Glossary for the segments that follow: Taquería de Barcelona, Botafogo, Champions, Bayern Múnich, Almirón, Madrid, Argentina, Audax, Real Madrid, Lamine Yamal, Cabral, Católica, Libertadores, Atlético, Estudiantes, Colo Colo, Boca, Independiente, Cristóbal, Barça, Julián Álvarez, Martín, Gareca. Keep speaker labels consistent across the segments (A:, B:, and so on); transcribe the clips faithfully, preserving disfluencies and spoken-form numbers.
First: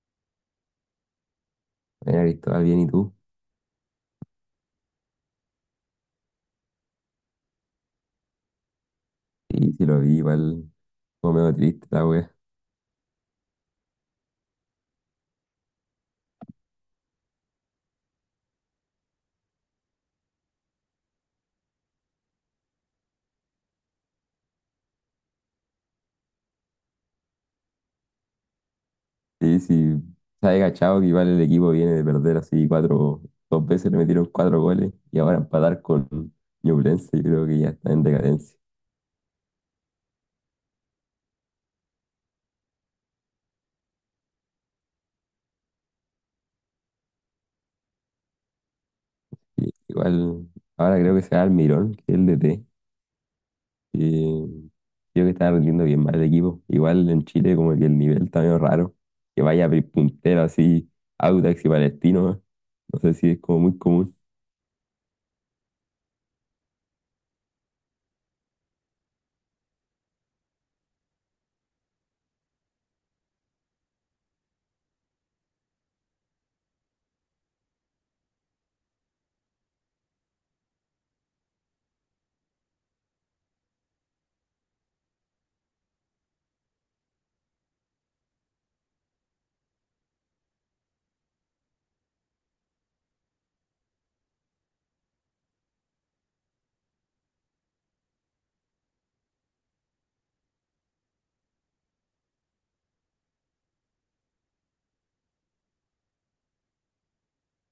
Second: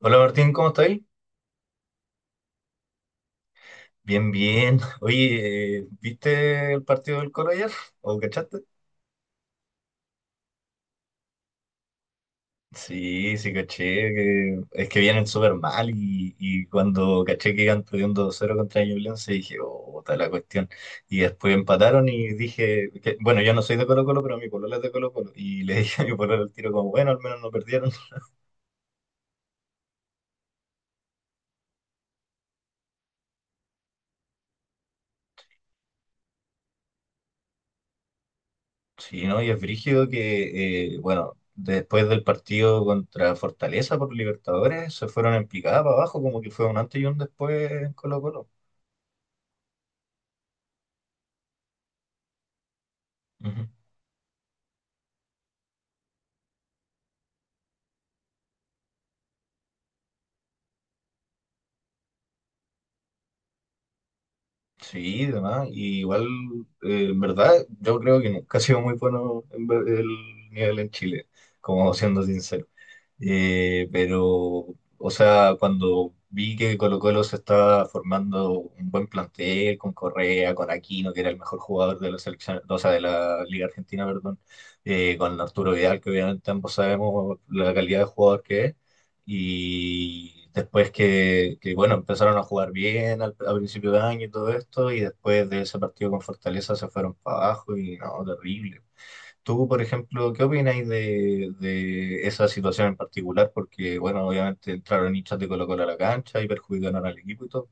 A: Hola Martín, ¿cómo estáis?
B: Eh, Cristóbal, bien, ¿y tú?
A: Bien, bien. Oye, eh, ¿viste el partido del Coro ayer? ¿O cachaste?
B: Sí, sí lo vi, igual como medio triste la wea.
A: Sí, sí, caché. Que- es que vienen súper mal y, y cuando caché que iban perdiendo dos cero contra Ñublense dije, oh, está la cuestión. Y después empataron y dije, que- bueno, yo no soy de Colo Colo, pero mi polola es de Colo Colo. Y le dije a mi polola al tiro como, bueno, al menos no perdieron.
B: Sí, sí, sabe cachado que igual el equipo viene de perder así cuatro, dos veces le metieron cuatro goles y ahora empatar con Ñublense, yo creo que ya está en decadencia.
A: Sí, ¿no? Y es brígido que, eh, bueno, después del partido contra Fortaleza por Libertadores, se fueron en picada para abajo, como que fue un antes y un después en Colo-Colo.
B: Y igual, ahora creo que será Almirón, que es el D T,
A: Ujú.
B: y creo que está rindiendo bien mal el equipo. Igual en Chile como que el nivel está medio raro, que vaya pri- puntero así, Audax y Palestino, ¿no? No sé si es como muy común.
A: Sí, demás. Y igual, eh, en verdad, yo creo que nunca ha sido muy bueno en ver- el nivel en Chile, como siendo sincero. Eh, pero, o sea, cuando vi que Colo-Colo se estaba formando un buen plantel con Correa, con Aquino, que era el mejor jugador de la selección, o sea, de la Liga Argentina, perdón, eh, con Arturo Vidal, que obviamente ambos sabemos la calidad de jugador que es, y después que, que, bueno, empezaron a jugar bien al, a principio de año y todo esto, y después de ese partido con Fortaleza se fueron para abajo y no, terrible. Tú, por ejemplo, ¿qué opináis de, de esa situación en particular? Porque, bueno, obviamente entraron hinchas de Colo-Colo a la cancha y perjudicaron al equipo y todo.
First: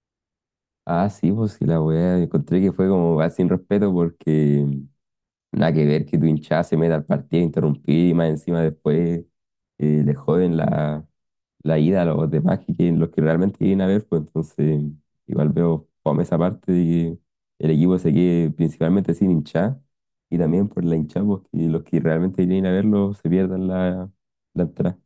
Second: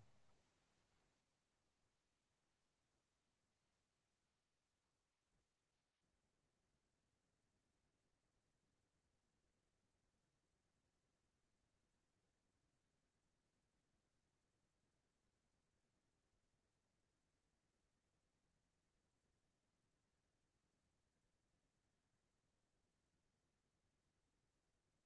B: Ah, sí, pues sí, la weá. Encontré que fue como va sin respeto porque nada que ver que tu hinchada se meta al partido, interrumpir y más encima después eh, le joden la, la ida a los demás que quieren- los que realmente quieren a ver, pues entonces igual veo fome esa parte de que el equipo se quede principalmente sin hinchada y también por la hinchada, pues que los que realmente quieren a verlo se pierdan la, la entrada.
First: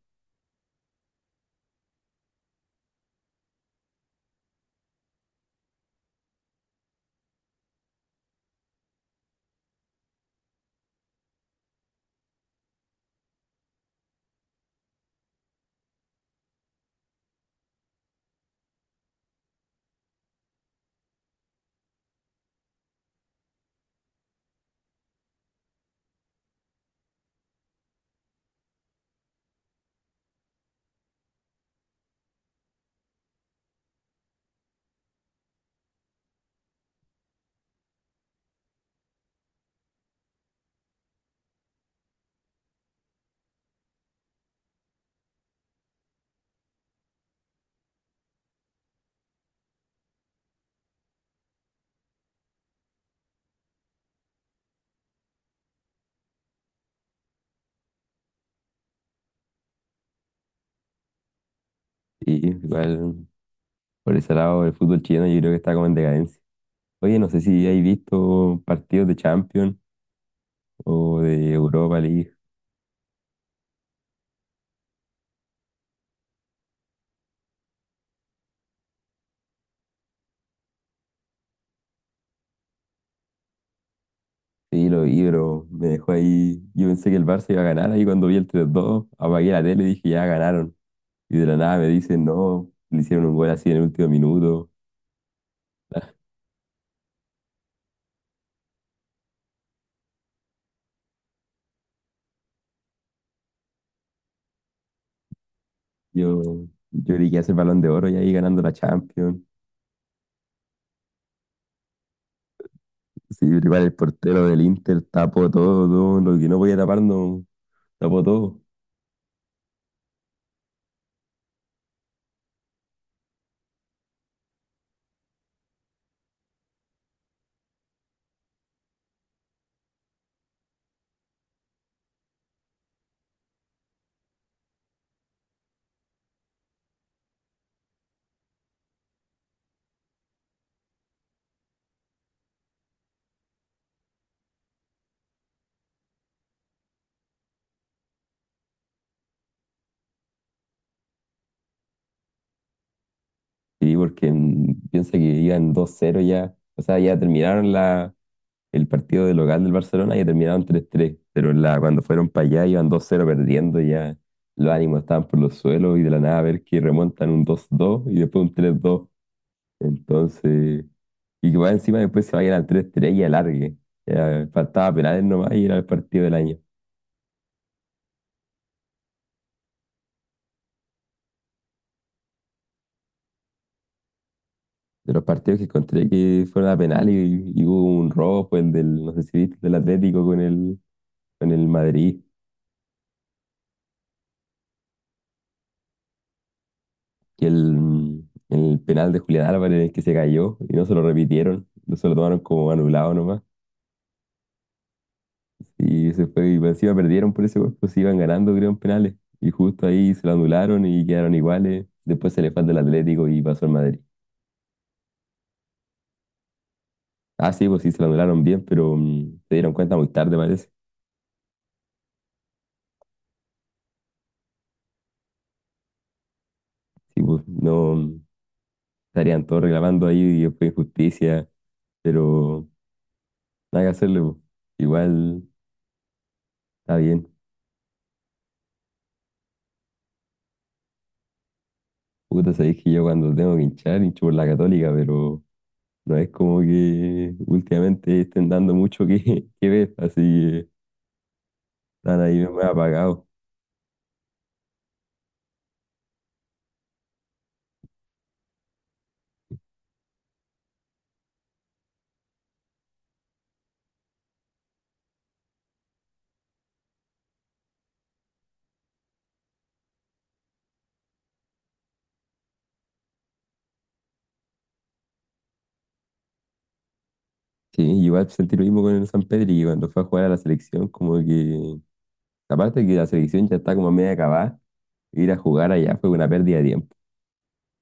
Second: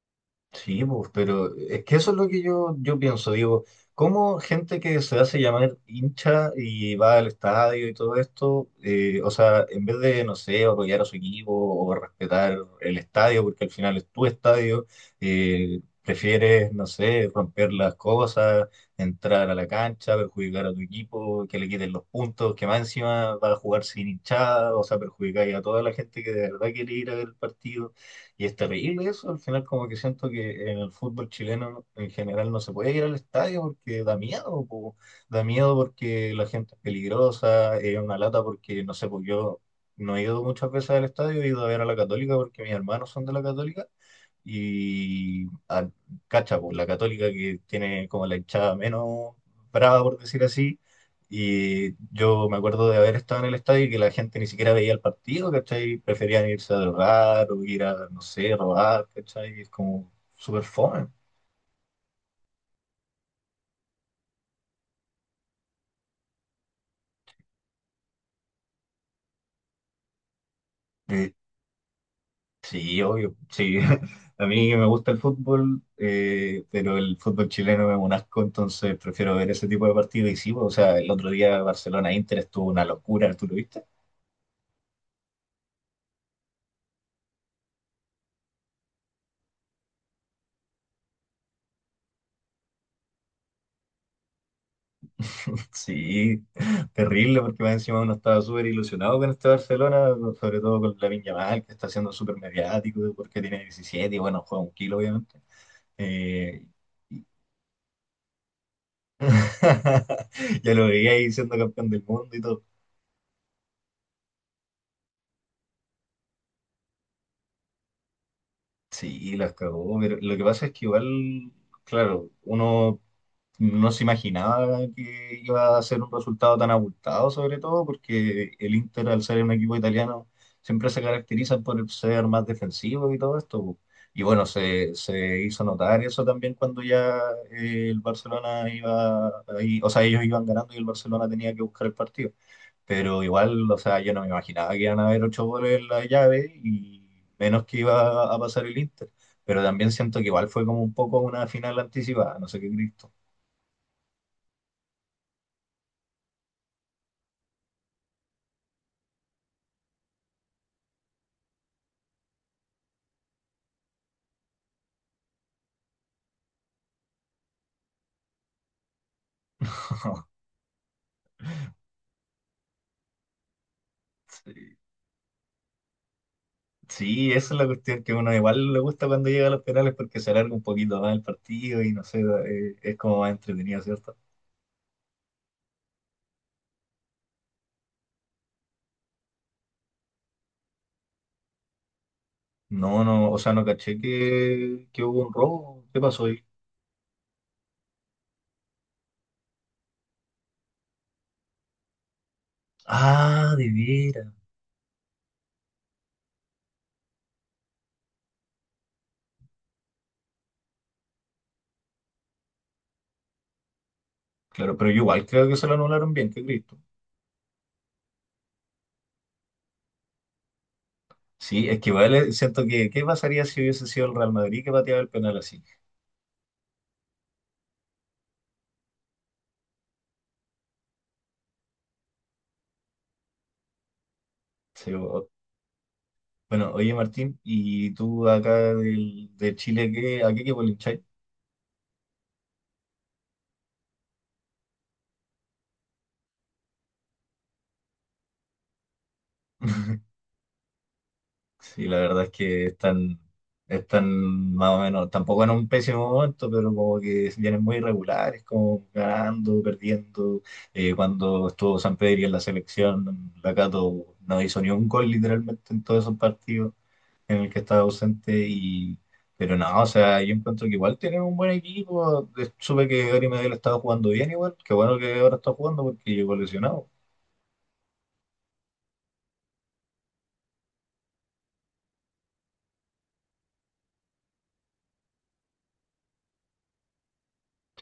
A: Sí, pues, pero es que eso es lo que yo, yo pienso. Digo, ¿cómo gente que se hace llamar hincha y va al estadio y todo esto, eh, o sea, en vez de, no sé, apoyar a su equipo o respetar el estadio, porque al final es tu estadio, eh, prefieres, no sé, romper las cosas, entrar a la cancha, perjudicar a tu equipo, que le quiten los puntos, que más encima va a jugar sin hinchada, o sea, perjudicar a toda la gente que de verdad quiere ir a ver el partido. Y es terrible eso, al final como que siento que en el fútbol chileno en general no se puede ir al estadio porque da miedo, po. Da miedo porque la gente es peligrosa, es una lata porque, no sé, pues yo no he ido muchas veces al estadio, he ido a ver a la Católica porque mis hermanos son de la Católica y ah, cacha, pues, la Católica que tiene como la hinchada menos brava, por decir así. Y yo me acuerdo de haber estado en el estadio y que la gente ni siquiera veía el partido, ¿cachai? Preferían irse a drogar o ir a, no sé, robar, ¿cachai? Es como súper fome.
B: Y igual por ese lado el fútbol chileno yo creo que está como en decadencia. Oye, no sé si hay visto partidos de Champions o
A: Eh,
B: de Europa League.
A: sí, obvio, sí. A mí me gusta el fútbol, eh, pero el fútbol chileno es un asco, entonces prefiero ver ese tipo de partidos. Y sí, pues, o sea, el otro día Barcelona-Inter estuvo una locura, ¿tú lo viste?
B: Sí, lo vi, pero me dejó ahí. Yo pensé que el Barça iba a ganar ahí cuando vi el tres dos, apagué la tele y dije, ya ganaron. Y de la nada me dicen, no, le hicieron un gol así en el último minuto.
A: Sí, terrible, porque más encima uno estaba súper ilusionado con este Barcelona, sobre todo con Lamine Yamal, que está siendo súper mediático, porque tiene diecisiete y bueno, juega un kilo, obviamente.
B: Yo,
A: Eh,
B: yo
A: y-
B: creí que hace el Balón de Oro y ahí ganando la Champions.
A: ya lo veía ahí siendo campeón del mundo y todo.
B: Sí, pero igual el portero del Inter tapó todo, todo lo que no podía tapar, no tapó todo.
A: Sí, las cagó, pero lo que pasa es que igual, claro, uno no se imaginaba que iba a ser un resultado tan abultado, sobre todo porque el Inter, al ser un equipo italiano, siempre se caracteriza por ser más defensivo y todo esto, po. Y bueno, se, se hizo notar eso también cuando ya eh, el Barcelona iba ahí, o sea, ellos iban ganando y el Barcelona tenía que buscar el partido. Pero igual, o sea, yo no me imaginaba que iban a haber ocho goles en la llave y menos que iba a pasar el Inter. Pero también siento que igual fue como un poco una final anticipada, no sé qué Cristo.
B: Sí, porque mm, piensa que iban dos cero ya. O sea, ya terminaron la el partido del local del Barcelona y terminaron tres tres pero en la, cuando fueron para allá iban dos cero perdiendo, ya los ánimos estaban por los suelos y de la nada ver que remontan un dos dos y después un tres dos. Entonces, y que más encima después se vayan al tres tres y alargue. Ya
A: Sí,
B: faltaba penales nomás y era el partido del año.
A: Sí, esa es la cuestión que uno igual le gusta cuando llega a los penales porque se alarga un poquito más el partido y no sé, eh, es como más entretenido, ¿cierto?
B: De los partidos que encontré que fueron a penales y, y hubo un rojo, el del, no sé si viste, el del Atlético con el, con el Madrid.
A: No, no, o sea, no caché que, que hubo un robo. ¿Qué pasó ahí?
B: Que el, el penal de Julián Álvarez en el que se cayó y no se lo repitieron, no se lo tomaron como anulado nomás.
A: Ah, de veras.
B: Y se fue, y encima perdieron por ese gol, pues se iban ganando, creo, en penales. Y justo ahí se lo anularon y quedaron iguales. Después se le falta el Atlético y pasó al Madrid.
A: Claro, pero yo igual creo que se lo anularon bien, qué Cristo.
B: Ah, sí, pues sí, se lo anularon bien, pero mm, se dieron cuenta muy tarde, parece.
A: Sí, es que igual eh, siento que, ¿qué pasaría si hubiese sido el Real Madrid que pateaba el penal así?
B: Sí, pues no, mm, estarían todos reclamando ahí y fue injusticia, pero nada que hacerle, pues.
A: Sí, o-
B: Igual
A: bueno, oye
B: está bien.
A: Martín, ¿y tú acá del, de Chile, qué, a qué equipo le hincháis?
B: Puta, sabéis que yo cuando tengo que hinchar, hincho por la Católica, pero no es como que últimamente estén dando mucho que, que ver, así que
A: Sí, la
B: están
A: verdad es
B: ahí más
A: que están,
B: apagados.
A: están más o menos, tampoco en un pésimo momento, pero como que vienen muy irregulares, como ganando, perdiendo. Eh, cuando estuvo San Pedri en la selección, la Cato no hizo ni un gol literalmente en todos esos partidos en el que estaba ausente. Y, pero no, o sea, yo encuentro que igual tienen un buen equipo. Eh, Supe que Gary Medel estaba jugando bien igual, qué bueno que ahora está jugando porque llegó lesionado.
B: Sí, igual sentí lo mismo con el San Pedro y cuando fue a jugar a la selección, como que, aparte de que la selección ya está como a media acabada, ir a jugar allá fue una pérdida de tiempo.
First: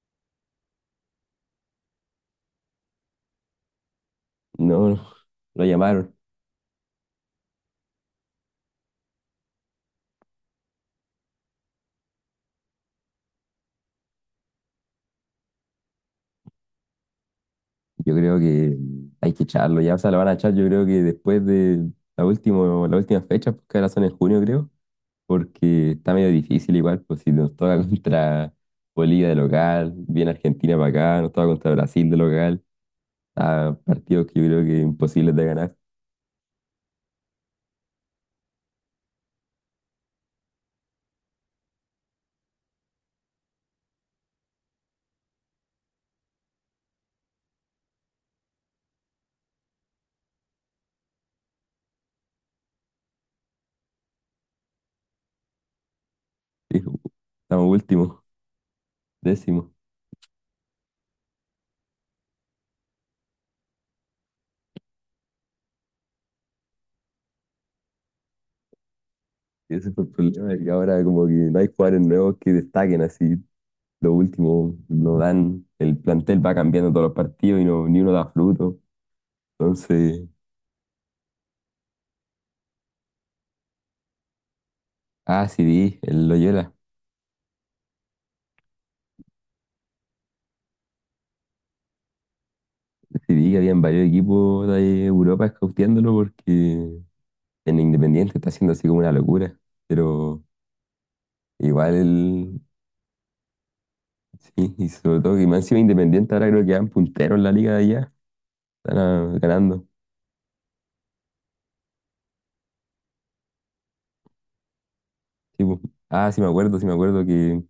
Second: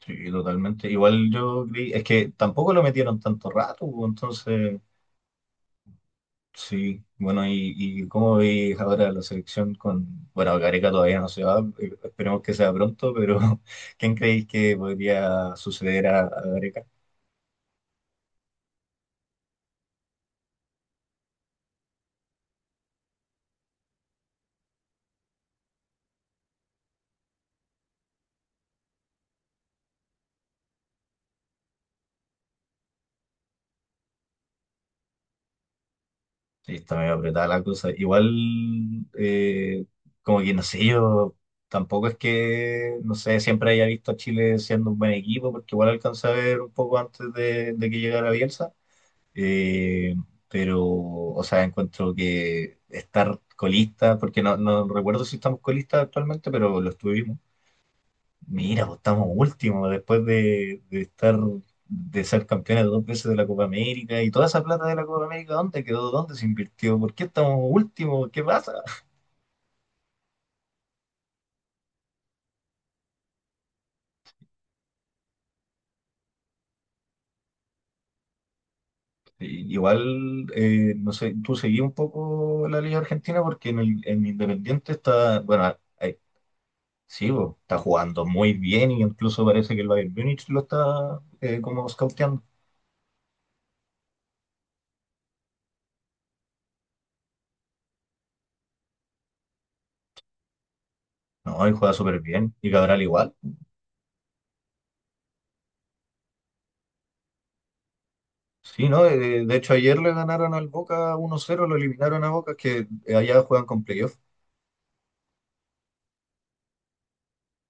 A: Sí, totalmente. Igual yo creí, es que tampoco lo metieron tanto rato, pues, entonces,
B: No, no, lo llamaron.
A: sí, bueno, y, y cómo veis ahora la selección con, bueno, Gareca todavía no se va, eh, esperemos que sea pronto, pero ¿quién creéis que podría suceder a, a Gareca?
B: Yo creo que hay que echarlo, ya, o sea, lo van a echar yo creo que después de la última, la última fecha, porque ahora son en junio, creo. Porque está medio difícil igual, pues si nos toca contra Bolivia de local, viene Argentina para acá, nos toca contra Brasil de local, a partidos que yo creo que imposibles de ganar.
A: Sí, está medio apretada la cosa. Igual, eh, como que no sé, yo tampoco es que, no sé, siempre haya visto a Chile siendo un buen equipo, porque igual alcancé a ver un poco antes de, de que llegara Bielsa. Eh, pero, o sea, encuentro que estar colista, porque no, no recuerdo si estamos colistas actualmente, pero
B: Sí,
A: lo estuvimos.
B: estamos últimos,
A: Mira, pues estamos
B: décimos.
A: últimos después de, de estar, de ser campeones dos veces de la Copa América y toda esa plata de la Copa América, ¿dónde quedó? ¿Dónde se invirtió? ¿Por qué estamos últimos? ¿Qué pasa?
B: Y ese fue el problema, que ahora como que no hay jugadores nuevos que destaquen así. Los últimos no dan, el plantel va cambiando todos los partidos y no, ni uno da fruto.
A: Y-
B: Entonces,
A: Igual, eh, no sé, tú seguí un poco la Liga Argentina porque en, el, en Independiente está,
B: ah, sí
A: bueno,
B: vi, el Loyola,
A: sí, bo, está jugando muy bien y incluso parece que el Bayern Múnich lo está eh, como scouteando.
B: sí vi que habían varios equipos de Europa escauteándolo porque en Independiente está haciendo así como una locura, pero
A: No, y juega
B: igual,
A: súper bien.
B: el-
A: Y Cabral igual.
B: sí, y sobre todo que más encima Independiente ahora creo que van punteros en la liga de allá,
A: Sí,
B: están
A: ¿no?
B: ah,
A: Eh, de hecho,
B: ganando.
A: ayer le ganaron al Boca uno cero, lo eliminaron a Boca, que eh, allá juegan con playoff.
B: Sí, po. Ah, sí me acuerdo, sí me acuerdo que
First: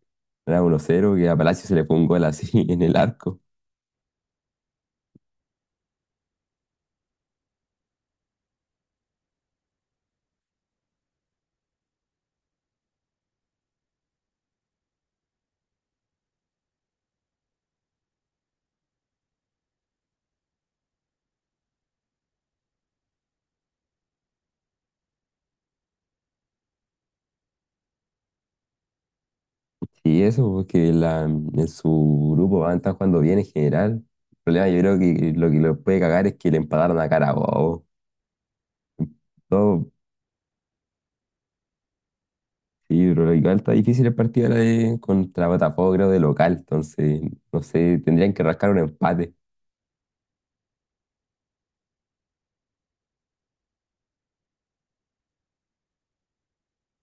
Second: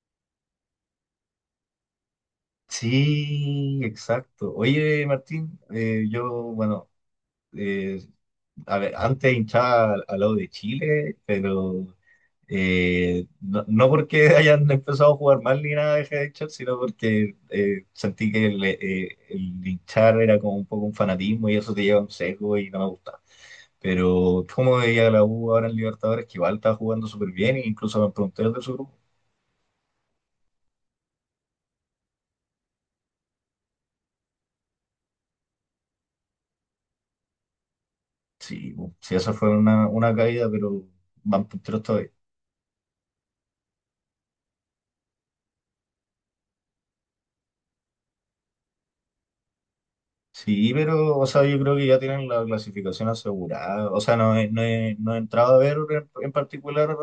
B: era uno cero que a Palacio se le fue un gol así en el arco.
A: Sí, exacto. Oye, Martín, eh, yo, bueno, eh, a ver, antes hinchaba al, al lado de Chile, pero Eh, no, no porque hayan empezado a jugar mal ni nada de hinchar, sino porque eh, sentí que el, eh, el hinchar era como un poco un fanatismo y eso te lleva a un sesgo y no me gusta. Pero como veía la U ahora en Libertadores, que igual estaba jugando súper bien, e incluso van punteros de su grupo.
B: Y eso, porque la, en su grupo van a estar jugando bien en general. El problema yo creo que lo que los puede cagar es que le empataron a Carabobo.
A: Sí, bu, sí, esa fue una,
B: Todo.
A: una caída, pero van punteros todavía.
B: Sí, pero igual está difícil el partido ahora de- contra Botafogo, creo, de local. Entonces, no sé, tendrían que rascar un empate.
A: Sí, pero, o sea, yo creo que ya tienen la clasificación asegurada. O sea, no, he- no, he, no he entrado a ver en, en particular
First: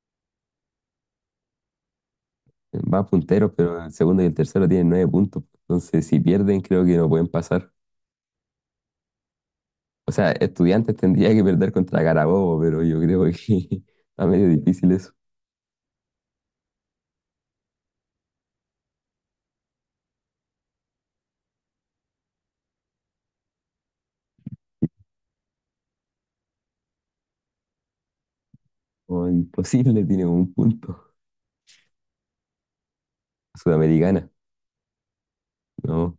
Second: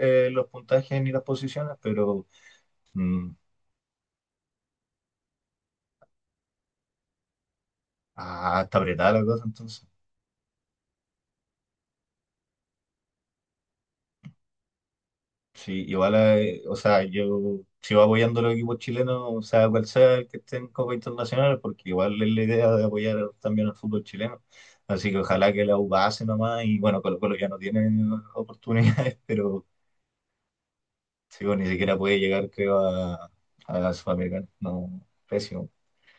A: eh, los puntajes ni las posiciones, pero
B: Van
A: Mm.
B: punteros, pero el segundo y el tercero tienen nueve puntos. Entonces, si pierden, creo que no pueden pasar.
A: Ah, está apretada la cosa entonces.
B: O sea, Estudiantes tendría que perder contra Carabobo, pero yo creo que está medio difícil eso.
A: Sí, igual, eh, o sea, yo sigo apoyando a los equipos chilenos, o sea, cual sea el que esté en Copa Internacional, porque igual es la idea de apoyar también al fútbol chileno. Así que ojalá que la U pase nomás, y bueno, Colo Colo ya no tiene oportunidades,
B: O
A: pero
B: imposible, tiene un punto.
A: sí, bueno, ni siquiera puede llegar, creo, a, a la
B: Sudamericana,
A: Sudamericana. No, pésimo.
B: ¿no?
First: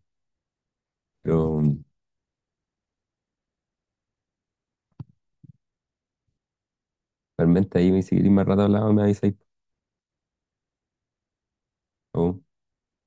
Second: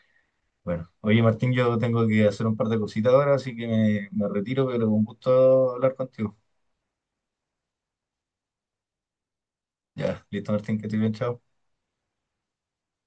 A: Bueno, oye Martín,
B: Pero
A: yo
B: mm,
A: tengo que hacer un par de cositas ahora, así que me, me retiro, pero un gusto hablar contigo.
B: realmente ahí me seguiría más rato hablando, me avisáis.
A: Ya, listo Martín, que estoy bien, chao.